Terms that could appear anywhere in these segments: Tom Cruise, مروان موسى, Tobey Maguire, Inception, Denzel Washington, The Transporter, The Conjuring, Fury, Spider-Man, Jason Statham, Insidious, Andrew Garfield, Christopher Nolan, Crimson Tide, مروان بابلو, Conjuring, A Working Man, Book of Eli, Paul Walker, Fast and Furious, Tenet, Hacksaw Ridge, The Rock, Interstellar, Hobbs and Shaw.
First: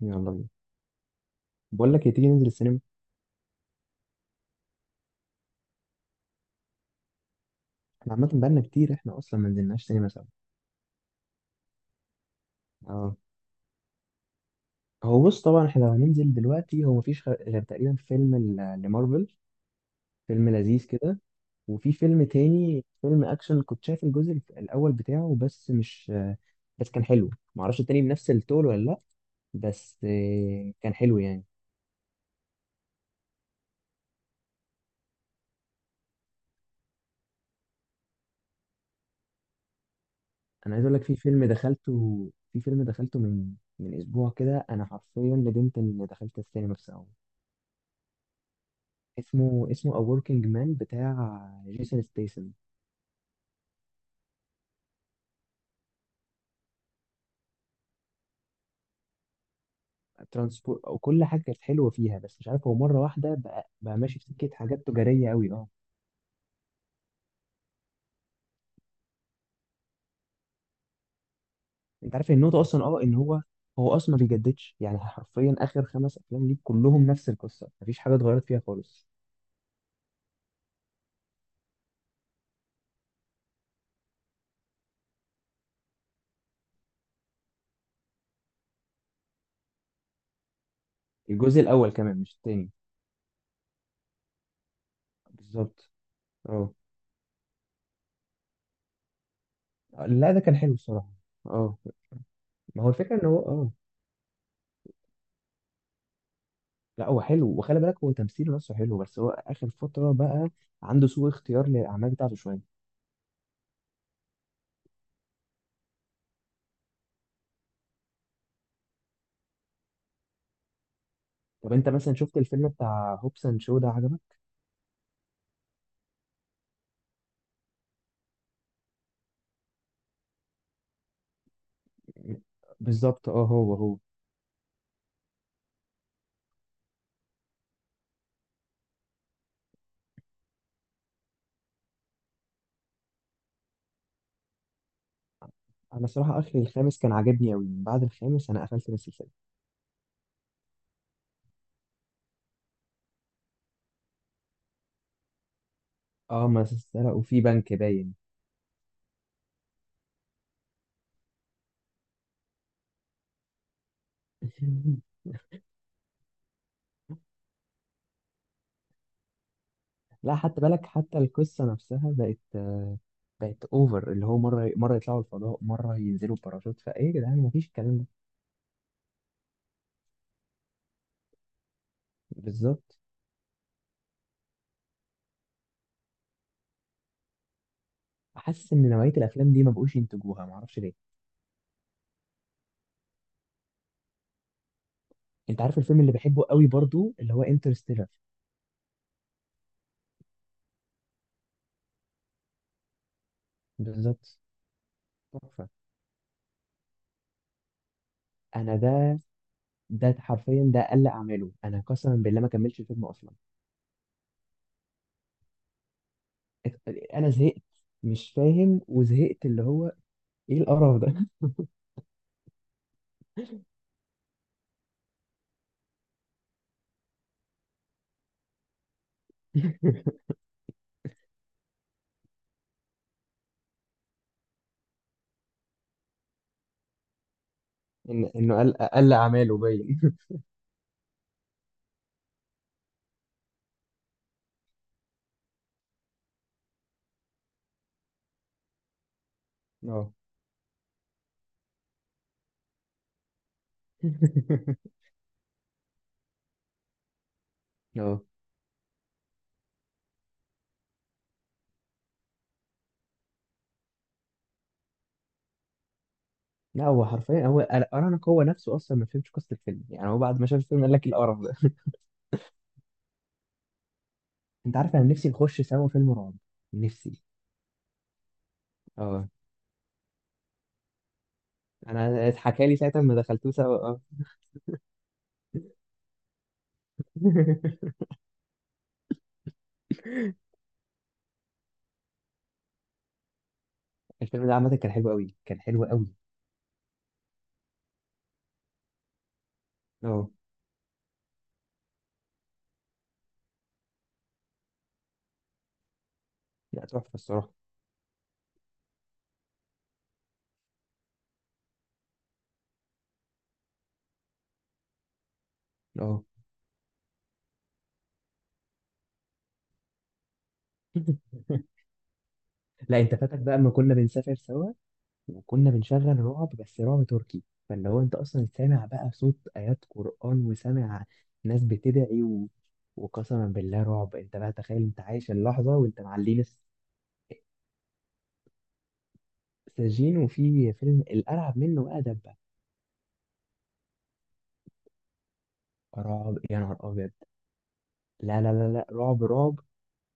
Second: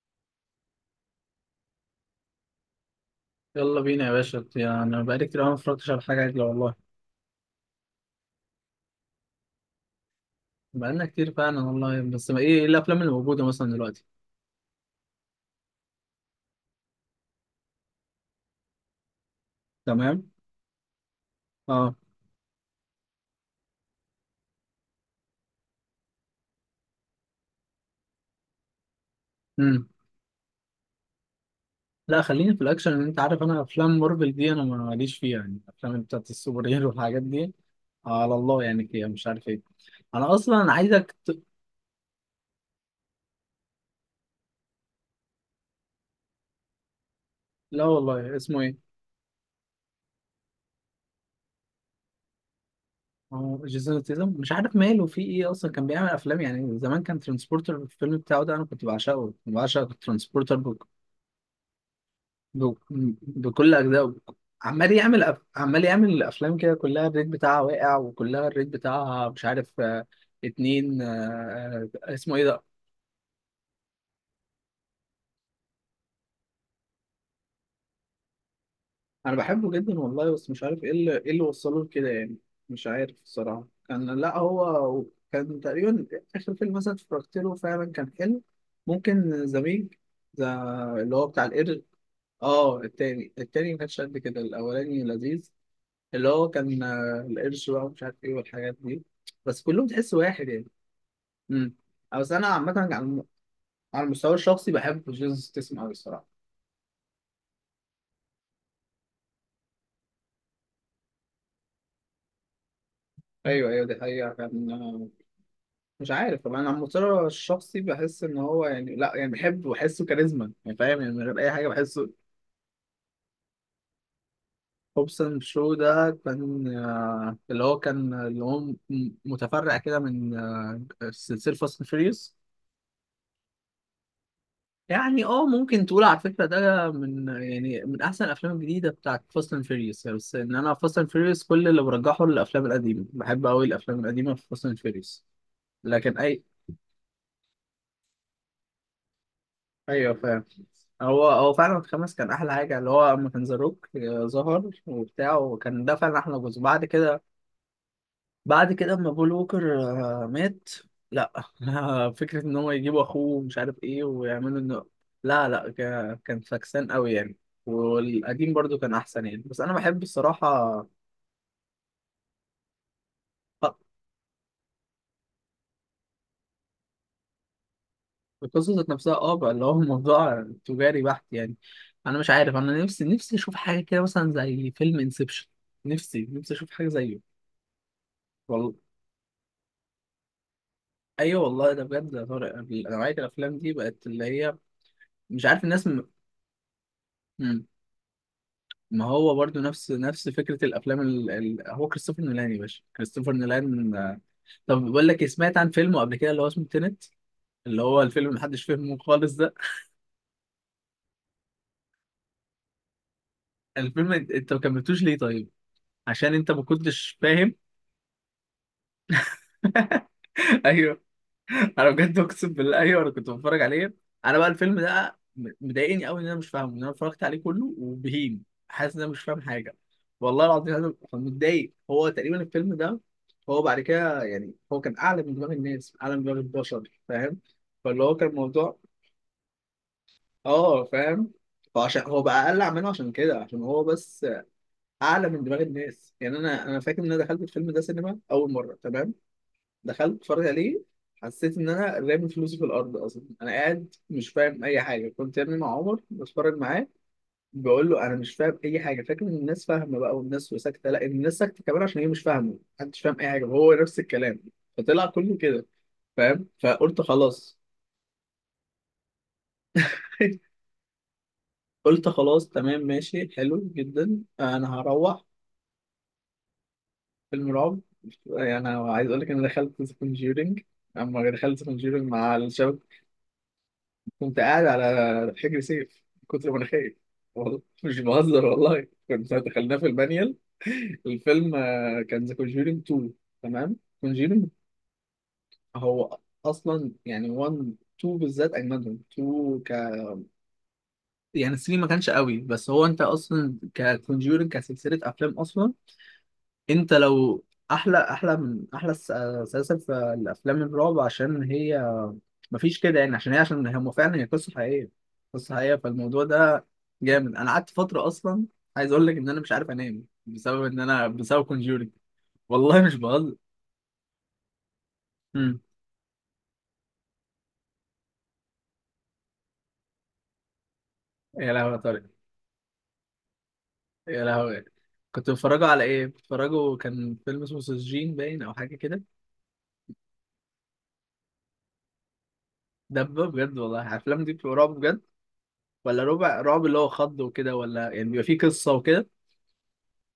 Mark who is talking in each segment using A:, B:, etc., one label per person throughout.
A: يلا بينا. بقول لك إيه، تيجي ننزل السينما؟
B: يلا بينا يا باشا، يعني أنا بقالي كتير أوي ما اتفرجتش على حاجة عدلة والله.
A: احنا عامة بقالنا كتير، احنا اصلا ما نزلناش سينما سوا.
B: بقالنا كتير فعلا والله، بس ما إيه الأفلام اللي
A: اه.
B: موجودة مثلا دلوقتي؟
A: هو بص طبعا احنا لو هننزل دلوقتي هو مفيش غير تقريبا فيلم لمارفل،
B: تمام.
A: فيلم لذيذ كده. وفي
B: أه.
A: فيلم تاني، فيلم اكشن كنت شايف الجزء الاول بتاعه، بس مش بس كان حلو، معرفش التاني بنفس التول ولا لا،
B: أمم.
A: بس كان حلو يعني.
B: لا، خليني في الأكشن، لأن أنت عارف أنا أفلام مارفل دي أنا ماليش فيها، يعني الأفلام بتاعت السوبر هيرو والحاجات دي. على الله يعني كده، مش عارف إيه. أنا أصلا
A: انا عايز اقول لك في فيلم دخلته في فيلم دخلته من اسبوع كده، انا حرفيا ندمت ان دخلت السينما. بس
B: لا والله، اسمه إيه؟
A: اسمه A Working Man بتاع جيسون ستيسن.
B: أه، جيسون ستيثم مش عارف ماله في إيه، أصلا كان بيعمل أفلام يعني زمان، كان ترانسبورتر. الفيلم بتاعه ده أنا كنت بعشقه، بعشق الترانسبورتر
A: ترانسبورت وكل حاجه كانت حلوه فيها، بس مش عارف
B: ب-
A: هو مره واحده بقى,
B: بكل
A: بقى
B: أجزائه.
A: ماشي في سكه حاجات تجاريه قوي. اه.
B: عمال يعمل الأفلام كده، كلها الريت بتاعها واقع، وكلها الريت بتاعها مش عارف 2
A: انت عارف
B: اسمه إيه
A: النقطه
B: ده؟
A: اصلا ان هو اصلا ما بيجددش يعني. حرفيا اخر 5 افلام ليه كلهم نفس القصه، مفيش حاجه اتغيرت فيها خالص.
B: أنا بحبه جدا والله، بس مش عارف إيه اللي وصله لكده يعني. مش عارف الصراحة، كان لا هو كان تقريبا آخر فيلم مثلا اتفرجت له فعلا كان حلو. ممكن زميج، ده اللي هو بتاع
A: الجزء
B: القرد.
A: الاول كمان مش التاني.
B: اه، التاني ما كانش قد كده، الأولاني لذيذ،
A: بالظبط.
B: اللي هو
A: اه.
B: كان القرش بقى ومش عارف ايه والحاجات دي. بس كلهم تحس
A: لا ده
B: واحد
A: كان
B: يعني.
A: حلو الصراحه.
B: امم.
A: اه.
B: بس انا عامة
A: ما هو
B: على
A: الفكره ان هو
B: على المستوى الشخصي بحب جيسوس ستيسم قوي الصراحة.
A: لا هو حلو، وخلي بالك هو تمثيله نفسه حلو، بس هو اخر فتره بقى عنده سوء اختيار للاعمال بتاعته شويه.
B: ايوه ايوه، دي حقيقة كان مش عارف طبعا. انا على المستوى الشخصي بحس ان هو يعني لا، يعني بحبه، بحسه كاريزما يعني، فاهم يعني، من غير اي حاجة
A: طب انت
B: بحسه.
A: مثلا شفت الفيلم بتاع هوبس اند شو ده؟ عجبك؟
B: هوبسون شو ده كان اللي هو كان اللي هو متفرع كده من سلسلة فاست اند فيريوس.
A: بالظبط. اه. هو.
B: يعني اه، ممكن تقول على فكرة ده من، يعني من أحسن الأفلام الجديدة بتاعت فاست أند فيريوس، بس إن أنا فاست أند فيريوس كل اللي برجحه للأفلام القديمة، بحب أوي الأفلام القديمة في فاست أند فيريوس.
A: انا
B: لكن
A: صراحه
B: أي.
A: اخر الخامس كان عاجبني قوي، بعد الخامس انا قفلت من السلسله.
B: أيوه فاهم. هو هو فعلا الخامس كان أحلى حاجة، اللي هو لما كان ذا روك ظهر وبتاع، وكان ده فعلا أحلى
A: اه.
B: جزء.
A: ما
B: بعد كده،
A: سرقوا في بنك باين.
B: بعد كده اما بول ووكر مات. لا. فكرة ان هو يجيبوا اخوه ومش عارف ايه ويعملوا انه. لا لا، كان فاكسان قوي يعني. والقديم برضو كان احسن يعني. بس انا بحب
A: لا حتى
B: الصراحة
A: بالك، حتى القصه نفسها بقت
B: آه،
A: اوفر، اللي هو مره مره يطلعوا الفضاء، مره ينزلوا باراشوت، فايه يا جدعان مفيش الكلام ده.
B: القصة ذات نفسها اه بقى اللي هو الموضوع تجاري بحت يعني. انا مش عارف، انا
A: بالظبط.
B: نفسي اشوف حاجة كده مثلا زي فيلم انسبشن. نفسي اشوف حاجة زيه.
A: حاسس
B: والله،
A: ان نوعيه الافلام دي ما بقوش ينتجوها، ما اعرفش ليه.
B: ايوه والله، ده بجد يا طارق، نوعية الافلام دي بقت اللي هي مش
A: انت
B: عارف
A: عارف
B: الناس.
A: الفيلم اللي بحبه قوي برضو اللي هو
B: م...
A: انترستيلر؟
B: ما هو برضو نفس فكرة الأفلام هو كريستوفر نولان يا باشا، كريستوفر نولان
A: بالظبط.
B: طب بقول لك إيه، سمعت
A: تحفه.
B: عن فيلمه قبل كده اللي هو اسمه تينت، اللي هو الفيلم اللي محدش
A: انا
B: فهمه
A: ده
B: خالص ده.
A: ده حرفيا ده اقل اعماله. انا قسما بالله ما كملتش الفيلم اصلا.
B: الفيلم، أنت ما كملتوش ليه طيب؟ عشان أنت ما كنتش
A: انا
B: فاهم.
A: زهقت، مش فاهم وزهقت، اللي هو ايه
B: أيوه.
A: القرف ده.
B: انا بجد اقسم بالله ايوه، انا كنت بتفرج عليه. انا بقى الفيلم ده مضايقني قوي ان انا مش فاهمه، ان انا اتفرجت عليه كله وبهيم حاسس ان انا مش فاهم حاجه. والله العظيم انا كنت متضايق، هو تقريبا الفيلم ده هو بعد كده يعني، هو كان اعلى من دماغ الناس، اعلى من دماغ البشر فاهم. فاللي هو
A: إن
B: كان
A: انه قل
B: الموضوع
A: اقل اعماله باين.
B: اه، فاهم. فعشان هو بقى اقل عمله، عشان كده، عشان هو بس اعلى من دماغ الناس يعني. انا فاكر ان انا دخلت الفيلم ده سينما اول مره تمام.
A: اه.
B: دخلت اتفرج عليه، حسيت ان انا رامي فلوسي في الارض اصلا. انا قاعد مش فاهم اي حاجه، كنت يا ابني مع عمر بتفرج معاه، بقول له انا
A: اه.
B: مش فاهم اي حاجه. فاكر ان الناس فاهمه بقى والناس ساكته. لا، الناس ساكته كمان عشان هي مش فاهمه، محدش فاهم اي حاجه، وهو نفس الكلام. فطلع كله كده فاهم،
A: لا
B: فقلت
A: هو حرفيا
B: خلاص.
A: هو ارانك، هو نفسه اصلا ما فهمش قصه الفيلم، يعني هو بعد ما شاف الفيلم قال لك إيه القرف ده.
B: قلت خلاص، تمام، ماشي حلو جدا، انا
A: انت عارف انا
B: هروح.
A: نفسي نخش سوا فيلم رعب. نفسي.
B: فيلم رعب، يعني أنا عايز اقول
A: اه.
B: لك، انا دخلت ذا كونجورينج، اما دخلت ذا كونجورينج
A: انا
B: مع
A: اتحكى لي
B: الشباب،
A: ساعتها ما دخلتوه سوا. اه.
B: كنت قاعد على حجر سيف من كتر ما انا خايف. والله مش بهزر، والله كنت دخلنا في المانيال. الفيلم كان ذا كونجورينج 2. تمام
A: الفيلم
B: كونجورينج.
A: ده عامه كان حلو قوي، كان حلو قوي.
B: هو اصلا يعني 1 2 بالذات، اجمدهم 2 ك.
A: اه.
B: يعني 3 ما كانش قوي. بس هو انت اصلا ككونجورينج كسلسله افلام اصلا،
A: لا
B: انت
A: تحفه
B: لو
A: الصراحه.
B: احلى، احلى من احلى سلاسل في الافلام الرعب، عشان هي مفيش كده يعني، عشان هي عشان هم فعلا، هي قصه حقيقيه، قصه حقيقيه. فالموضوع
A: اه.
B: ده جامد. انا قعدت فتره اصلا، عايز اقول لك ان انا مش عارف انام بسبب ان انا بسبب كونجورينج، والله مش
A: لا انت
B: بهزر.
A: فاتك بقى اما كنا بنسافر سوا،
B: امم.
A: وكنا بنشغل رعب، بس رعب تركي، فاللي هو انت اصلا سامع بقى صوت ايات قرآن، وسامع
B: يا
A: ناس
B: لهوي يا طارق.
A: بتدعي وقسما بالله رعب،
B: يا
A: انت بقى
B: لهوي.
A: تخيل انت
B: كنت
A: عايش
B: بتفرجوا
A: اللحظة،
B: على
A: وانت
B: ايه؟
A: معلين
B: بتفرجوا كان فيلم اسمه سجين باين او حاجه كده؟
A: السجين. وفي فيلم الارعب منه بقى دبة.
B: دبه بجد والله، الافلام دي بتبقى رعب بجد، ولا
A: رعب
B: ربع
A: يا
B: رعب
A: نهار
B: اللي هو
A: ابيض.
B: خض وكده، ولا يعني بيبقى فيه
A: لا لا لا
B: قصه
A: لا،
B: وكده؟
A: رعب رعب،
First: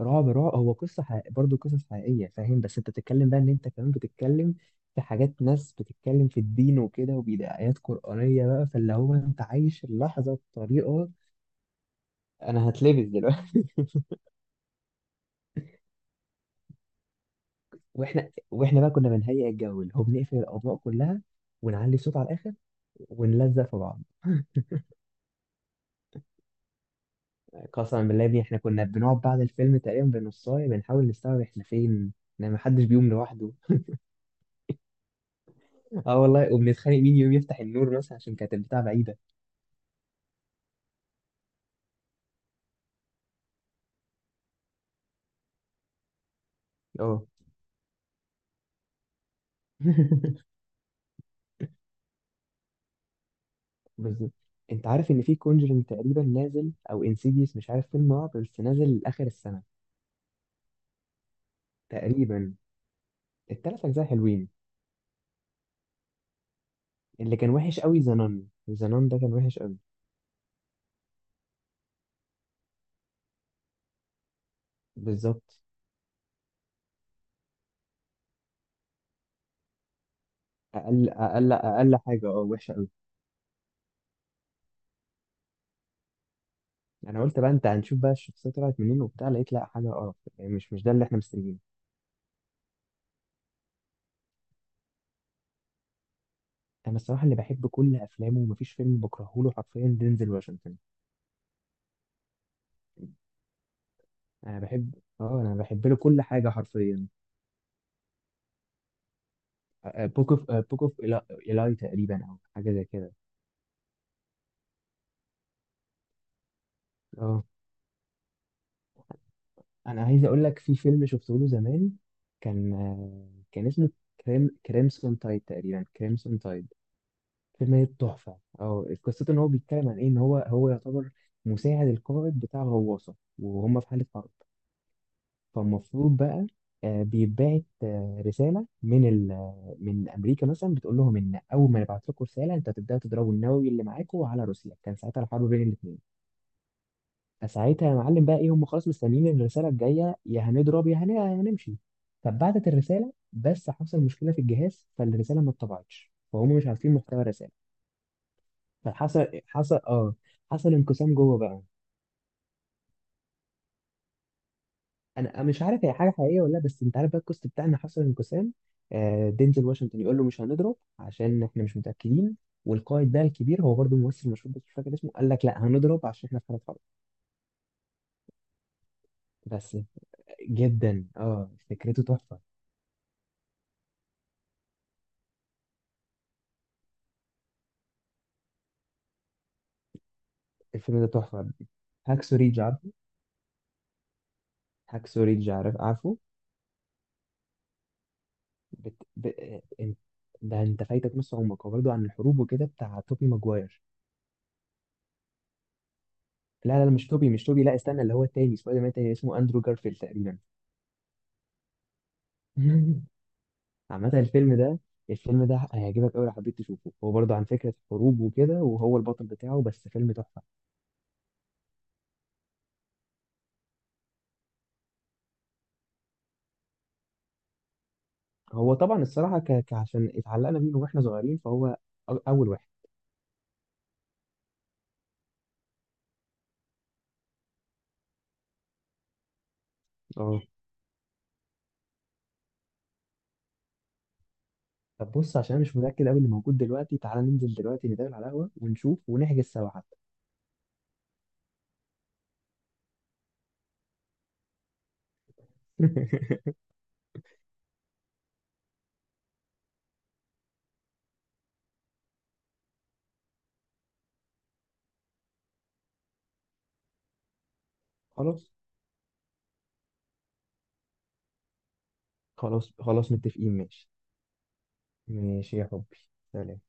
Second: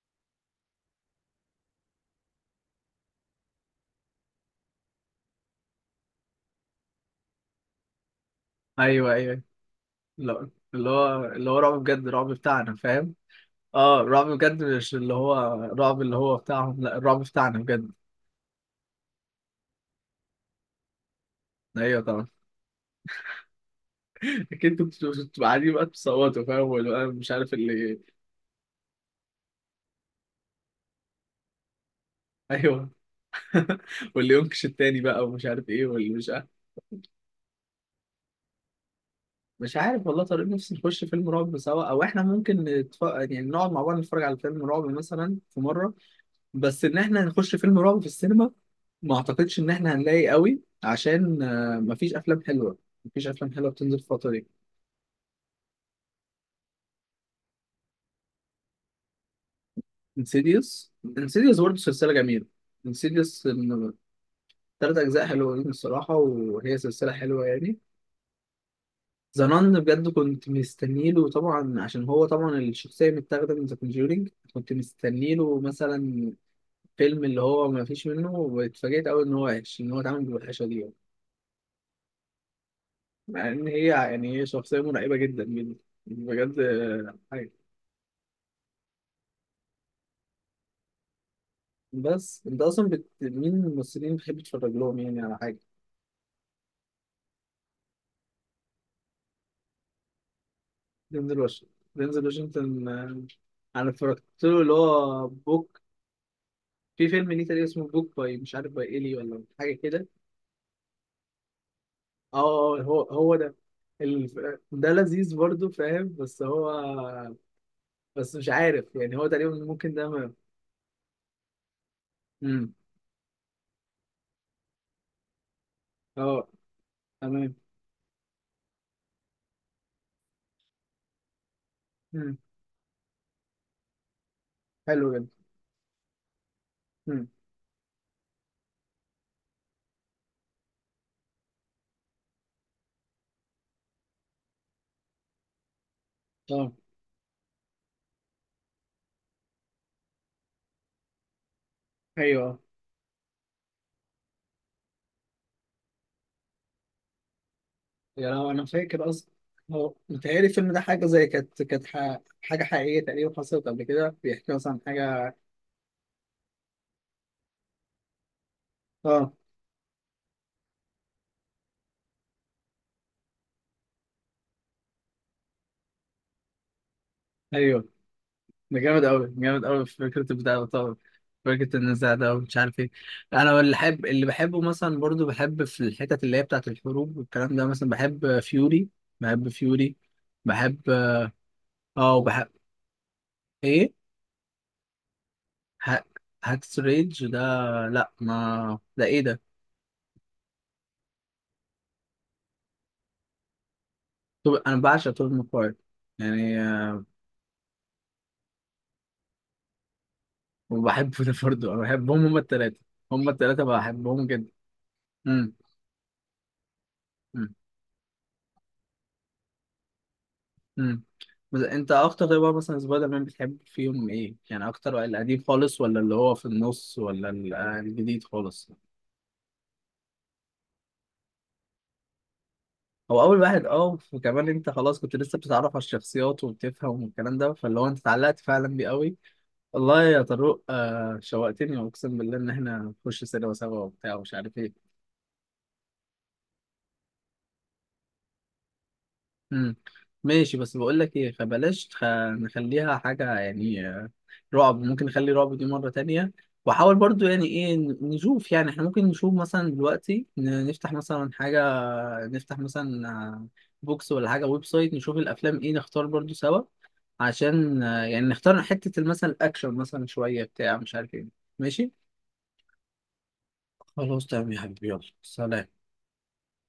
A: رعب رعب. هو قصة برضه قصص حقيقية، فاهم؟ بس انت بتتكلم بقى، ان انت كمان بتتكلم في حاجات ناس بتتكلم في الدين وكده، وبيدي آيات قرآنية بقى، فاللي
B: ايوه
A: هو انت
B: ايوه.
A: عايش اللحظة
B: لا، اللي
A: بطريقة.
B: هو اللي هو رعب بجد، رعب
A: انا
B: بتاعنا
A: هتلبس
B: فاهم.
A: دلوقتي.
B: اه، الرعب بجد، مش اللي هو الرعب اللي هو بتاعهم، لا الرعب بتاعنا بجد.
A: واحنا بقى كنا بنهيئ الجو، اللي هو بنقفل الأضواء كلها، ونعلي
B: ايوه
A: الصوت
B: طبعا.
A: على الآخر، ونلزق في بعض.
B: اكيد انتوا بتبقوا قاعدين بقى بتصوتوا، فاهم، واللي بقى مش عارف اللي.
A: قسما بالله يا ابني، احنا كنا بنقعد بعد الفيلم تقريبا بنصاية، بنحاول نستوعب احنا فين، ان محدش
B: ايوه.
A: بيقوم لوحده.
B: واللي ينكش التاني بقى ومش عارف ايه واللي
A: اه
B: مش عارف.
A: والله، وبنتخانق مين يقوم يفتح النور مثلا عشان كانت البتاع بعيدة.
B: مش عارف والله طارق، نفسي نخش فيلم رعب سوا، او احنا ممكن يعني نقعد مع بعض نتفرج على فيلم رعب مثلا في مره. بس ان
A: اه.
B: احنا نخش فيلم رعب في السينما، ما اعتقدش ان احنا هنلاقي قوي، عشان مفيش افلام حلوه. مفيش افلام حلوه بتنزل الفتره
A: بالظبط.
B: دي.
A: انت عارف ان في كونجرينج تقريبا نازل، او انسيديوس، مش عارف، فيلم رعب بس نازل لاخر السنه.
B: انسيديوس. انسيديوس برضه سلسلة جميلة.
A: تقريبا
B: انسيديوس
A: التلات
B: من
A: اجزاء حلوين.
B: 3 أجزاء حلوين. الصراحة، وهي سلسلة
A: اللي
B: حلوة
A: كان
B: يعني.
A: وحش قوي زنان زنان ده، كان
B: ذا
A: وحش قوي.
B: نان بجد كنت مستنيله طبعا، عشان هو طبعا الشخصية متاخدة من ذا كونجورينج. كنت مستنيله
A: بالظبط.
B: مثلا فيلم اللي هو ما فيش منه، واتفاجئت أوي إن هو وحش، إن هو اتعمل بالوحشة دي يعني.
A: اقل اقل اقل حاجه وحشه قوي.
B: مع إن هي يعني هي شخصية مرعبة جدا جدا. بجد
A: انا قلت بقى
B: حاجة.
A: انت هنشوف بقى الشخصيه طلعت منين وبتاع، لقيت لا حاجه قرف يعني، مش ده اللي احنا مستنيينه.
B: بس أنت أصلا مين الممثلين بتحب تتفرج لهم يعني على حاجة؟
A: انا الصراحه اللي بحب كل افلامه ومفيش فيلم بكرهه له حرفيا دينزل واشنطن.
B: دينزل واشنطن. دينزل واشنطن انا اتفرجت
A: انا
B: له اللي
A: بحب
B: هو
A: اه انا
B: بوك.
A: بحب له كل حاجه حرفيا.
B: في فيلم ليه تقريبا اسمه بوك باي، مش عارف باي ايلي ولا حاجه كده.
A: بوك اوف إيلاي تقريبا،
B: اه
A: او حاجه زي
B: هو
A: كده.
B: هو ده. ال- ده لذيذ برضه فاهم، بس هو
A: اه.
B: بس مش عارف، يعني هو تقريبا ممكن
A: انا
B: ده
A: عايز اقول لك في فيلم شفته له زمان، كان
B: امم.
A: آه، كان اسمه كريمسون تايد تقريبا، كريمسون
B: اه.
A: تايد.
B: تمام.
A: فيلم تحفه. اه. قصته ان هو بيتكلم عن ايه، ان هو يعتبر مساعد
B: امم.
A: القائد بتاع غواصه، وهم في حاله حرب.
B: حلو جدا.
A: فالمفروض بقى
B: امم.
A: بيتبعت رساله من ال آه، من امريكا مثلا، بتقول لهم ان اول ما نبعت لكم رساله، انت هتبداوا تضربوا النووي اللي معاكم على روسيا، كان ساعتها الحرب بين الاثنين.
B: اه.
A: فساعتها يا معلم بقى ايه، هم خلاص مستنيين إن الرساله الجايه يا هنضرب، يا هنمشي.
B: ايوه.
A: فبعتت الرساله، بس حصل مشكله في الجهاز، فالرساله ما اتطبعتش، فهم مش عارفين محتوى الرساله.
B: يا، لو انا فاكر
A: فحصل
B: اصلا،
A: حصل
B: هو
A: اه
B: متهيألي الفيلم
A: حصل
B: ده حاجة
A: انقسام
B: زي
A: جوه بقى.
B: كانت حاجة حقيقية تقريبا حصلت قبل كده، بيحكي مثلا عن حاجة.
A: انا مش عارف هي حاجه حقيقيه ولا لا، بس انت عارف بقى الكوست بتاعنا حصل انقسام.
B: اه
A: دينزل واشنطن يقول له مش هنضرب عشان احنا مش متاكدين، والقائد بقى الكبير هو برضه ممثل مشهور بس مش فاكر اسمه، قال لك لا هنضرب عشان احنا في حاله حرب.
B: ايوه. ده جامد قوي، جامد
A: بس
B: قوي في فكره البتاع ده طبعا،
A: جدا، اه،
B: فكره
A: فكرته
B: النزاع ده
A: تحفه.
B: ومش عارف ايه. انا اللي بحب، اللي بحبه مثلا برضو، بحب في الحتت اللي هي بتاعه الحروب والكلام ده، مثلا بحب فيوري. بحب فيوري. بحب
A: الفيلم ده تحفة.
B: اه،
A: هاكسو
B: وبحب
A: ريدج، عارفه؟
B: ايه؟
A: هاكسو ريدج، عارف؟
B: ه-
A: عارفه؟
B: هاكس ريج ده. لا، ما
A: بت...
B: ده ايه
A: ب...
B: ده؟
A: انت- ده انت فايتك نص عمرك، هو برضه عن الحروب وكده بتاع توبي ماجواير.
B: طب انا بعشق توب ماكواير يعني
A: لا لا لا، مش توبي، مش توبي، لا استنى، اللي هو التاني سبايدر مان التاني اسمه اندرو جارفيلد تقريبا.
B: وبحبه ده برضه انا بحبهم هما التلاتة. هما التلاتة
A: عامة
B: بحبهم جدا.
A: الفيلم ده الفيلم
B: امم.
A: ده هيعجبك أوي لو حبيت تشوفه، هو برضه عن
B: إمم.
A: فكرة حروب وكده، وهو البطل بتاعه، بس فيلم تحفة.
B: امم. بس انت اكتر طيب بقى مثلا سبايدر مان بتحب فيهم ايه؟ يعني اكتر واحد، القديم خالص، ولا اللي هو في النص، ولا الجديد خالص؟
A: هو طبعا الصراحة عشان اتعلقنا بيه من واحنا صغيرين فهو أول واحد.
B: هو اول واحد اه، وكمان انت خلاص كنت لسه بتتعرف على الشخصيات وبتفهم والكلام ده، فاللي هو انت اتعلقت فعلا بيه قوي. والله يا
A: اه.
B: طارق آه شوقتني، اقسم بالله ان احنا نخش سينما سوا وبتاع ومش عارف ايه.
A: طب بص، عشان انا مش متاكد قوي اللي موجود دلوقتي، تعالى ننزل دلوقتي، نتقابل على القهوه ونشوف ونحجز سوا
B: مم.
A: حتى.
B: ماشي، بس بقول لك ايه، فبلاش نخليها حاجه يعني رعب. ممكن نخلي رعب دي مره تانية. وحاول برضو يعني ايه نشوف، يعني احنا ممكن نشوف مثلا دلوقتي نفتح مثلا حاجه. نفتح مثلا بوكس ولا حاجه، ويب سايت، نشوف الافلام ايه، نختار برضو سوا. عشان يعني
A: خلاص،
B: نختار حته مثلا الاكشن، مثلا شويه بتاع مش عارف ايه. ماشي.
A: خلاص، خلاص، متفقين. ماشي.
B: خلاص تمام يا حبيبي، يلا
A: ماشي يا
B: سلام.
A: حبي. سلام.